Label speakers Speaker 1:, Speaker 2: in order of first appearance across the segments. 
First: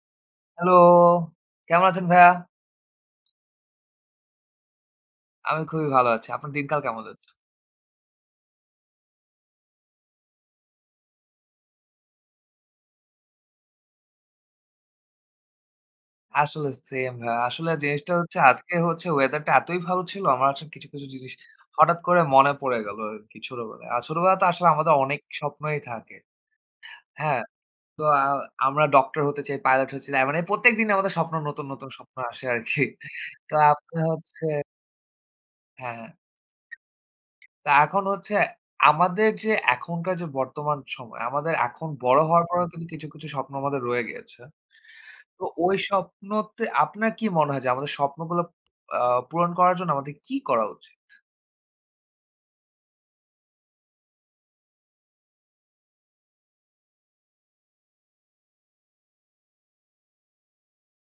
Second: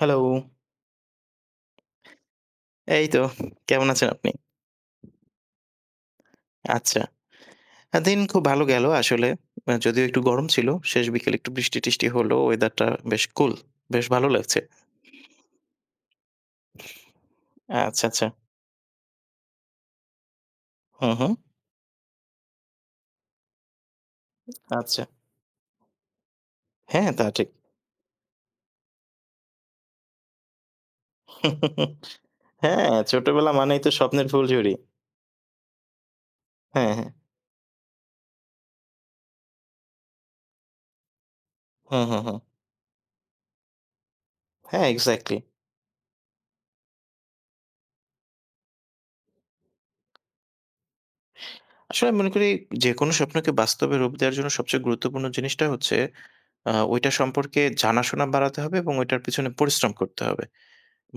Speaker 1: Hello.
Speaker 2: Hello, কেমন আছেন ভাইয়া?
Speaker 1: এই তো কেমন আছেন আপনি?
Speaker 2: আমি খুবই ভালো আছি। আপনার দিনকাল
Speaker 1: আচ্ছা,
Speaker 2: কেমন যাচ্ছে?
Speaker 1: আ দিন খুব ভালো গেল আসলে আ যদিও একটু গরম ছিল। শেষ বিকেলে একটু বৃষ্টি টৃষ্টি হলো, ওয়েদারটা বেশ কুল বেশ ভালো লাগছে।
Speaker 2: আসলে সেম ভাইয়া আসলে
Speaker 1: আচ্ছা,
Speaker 2: জিনিসটা
Speaker 1: আচ্ছা।
Speaker 2: হচ্ছে আজকে হচ্ছে ওয়েদারটা এতই ভালো ছিল। আমার হচ্ছে কিছু, কিছু
Speaker 1: হুম, হুম।
Speaker 2: জিনিস হঠাৎ করে মনে পড়ে গেল আরকি ছোটবেলায়। আর ছোটবেলায় তো আসলে আমাদের
Speaker 1: আচ্ছা।
Speaker 2: অনেক স্বপ্নই থাকে।
Speaker 1: হ্যাঁ, তা
Speaker 2: হ্যাঁ,
Speaker 1: ঠিক।
Speaker 2: তো আ আমরা ডক্টর হতে চাই, পাইলট হচ্ছি আ মানে প্রত্যেকদিনই আমাদের স্বপ্ন নতুন, নতুন স্বপ্ন আসে আরকি।
Speaker 1: হ্যাঁ, ছোটবেলা
Speaker 2: তো
Speaker 1: মানেই তো
Speaker 2: আপনার
Speaker 1: স্বপ্নের ফুল
Speaker 2: হচ্ছে
Speaker 1: ঝুড়ি।
Speaker 2: হ্যাঁ।
Speaker 1: হ্যাঁ, হ্যাঁ।
Speaker 2: তা এখন হচ্ছে আমাদের যে এখনকার যে বর্তমান সময় আমাদের এখন
Speaker 1: হুম,
Speaker 2: বড়
Speaker 1: হুম, হুম।
Speaker 2: হওয়ার পরেও কিন্তু কিছু, কিছু স্বপ্ন আমাদের রয়ে গিয়েছে।
Speaker 1: হ্যাঁ এক্সাক্টলি।
Speaker 2: তো ওই স্বপ্নতে আপনার কি মনে হয় যে আমাদের স্বপ্নগুলো আ পূরণ করার জন্য আমাদের কি করা উচিত?
Speaker 1: আসলে আমি মনে করি যেকোনো স্বপ্নকে বাস্তবে রূপ দেওয়ার জন্য সবচেয়ে গুরুত্বপূর্ণ জিনিসটা হচ্ছে আ ওইটা সম্পর্কে জানাশোনা বাড়াতে হবে এবং ওইটার পিছনে পরিশ্রম করতে হবে।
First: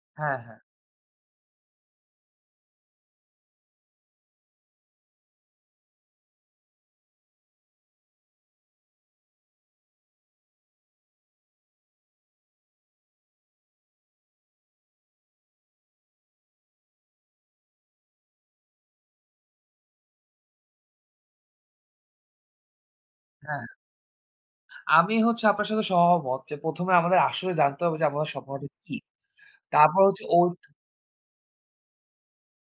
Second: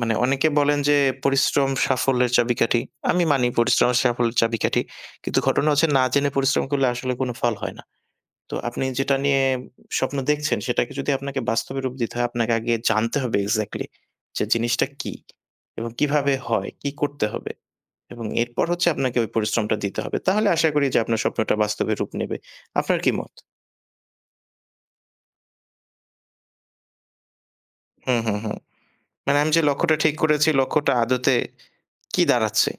Speaker 1: মানে
Speaker 2: হ্যাঁ,
Speaker 1: অনেকে
Speaker 2: হ্যাঁ।
Speaker 1: বলেন যে পরিশ্রম সাফল্যের চাবিকাঠি। আমি মানি পরিশ্রম সাফল্যের চাবিকাঠি। কিন্তু ঘটনা হচ্ছে না জেনে পরিশ্রম করলে আসলে কোন ফল হয় না। তো আপনি যেটা নিয়ে স্বপ্ন দেখছেন সেটাকে যদি আপনাকে বাস্তবে রূপ দিতে হয়, আপনাকে আগে জানতে হবে এক্সাক্টলি যে জিনিসটা কী এবং কীভাবে হয়, কী করতে হবে? এবং এরপর হচ্ছে আপনাকে ওই পরিশ্রমটা দিতে হবে। তাহলে আশা করি আপনার স্বপ্নটা বাস্তবে রূপ নেবে। আপনার কি মত?
Speaker 2: হ্যাঁ আমি হচ্ছে আপনার সাথে সহমত যে, প্রথমে আমাদের আসলে জানতে হবে যে
Speaker 1: হুম,
Speaker 2: আমাদের
Speaker 1: হুম, হুম,
Speaker 2: স্বপ্নটা কি?
Speaker 1: মানে আমি যে লক্ষ্যটা
Speaker 2: তারপর
Speaker 1: ঠিক
Speaker 2: হচ্ছে
Speaker 1: করেছি
Speaker 2: ওঠ
Speaker 1: লক্ষ্যটা আদতে কি দাঁড়াচ্ছে?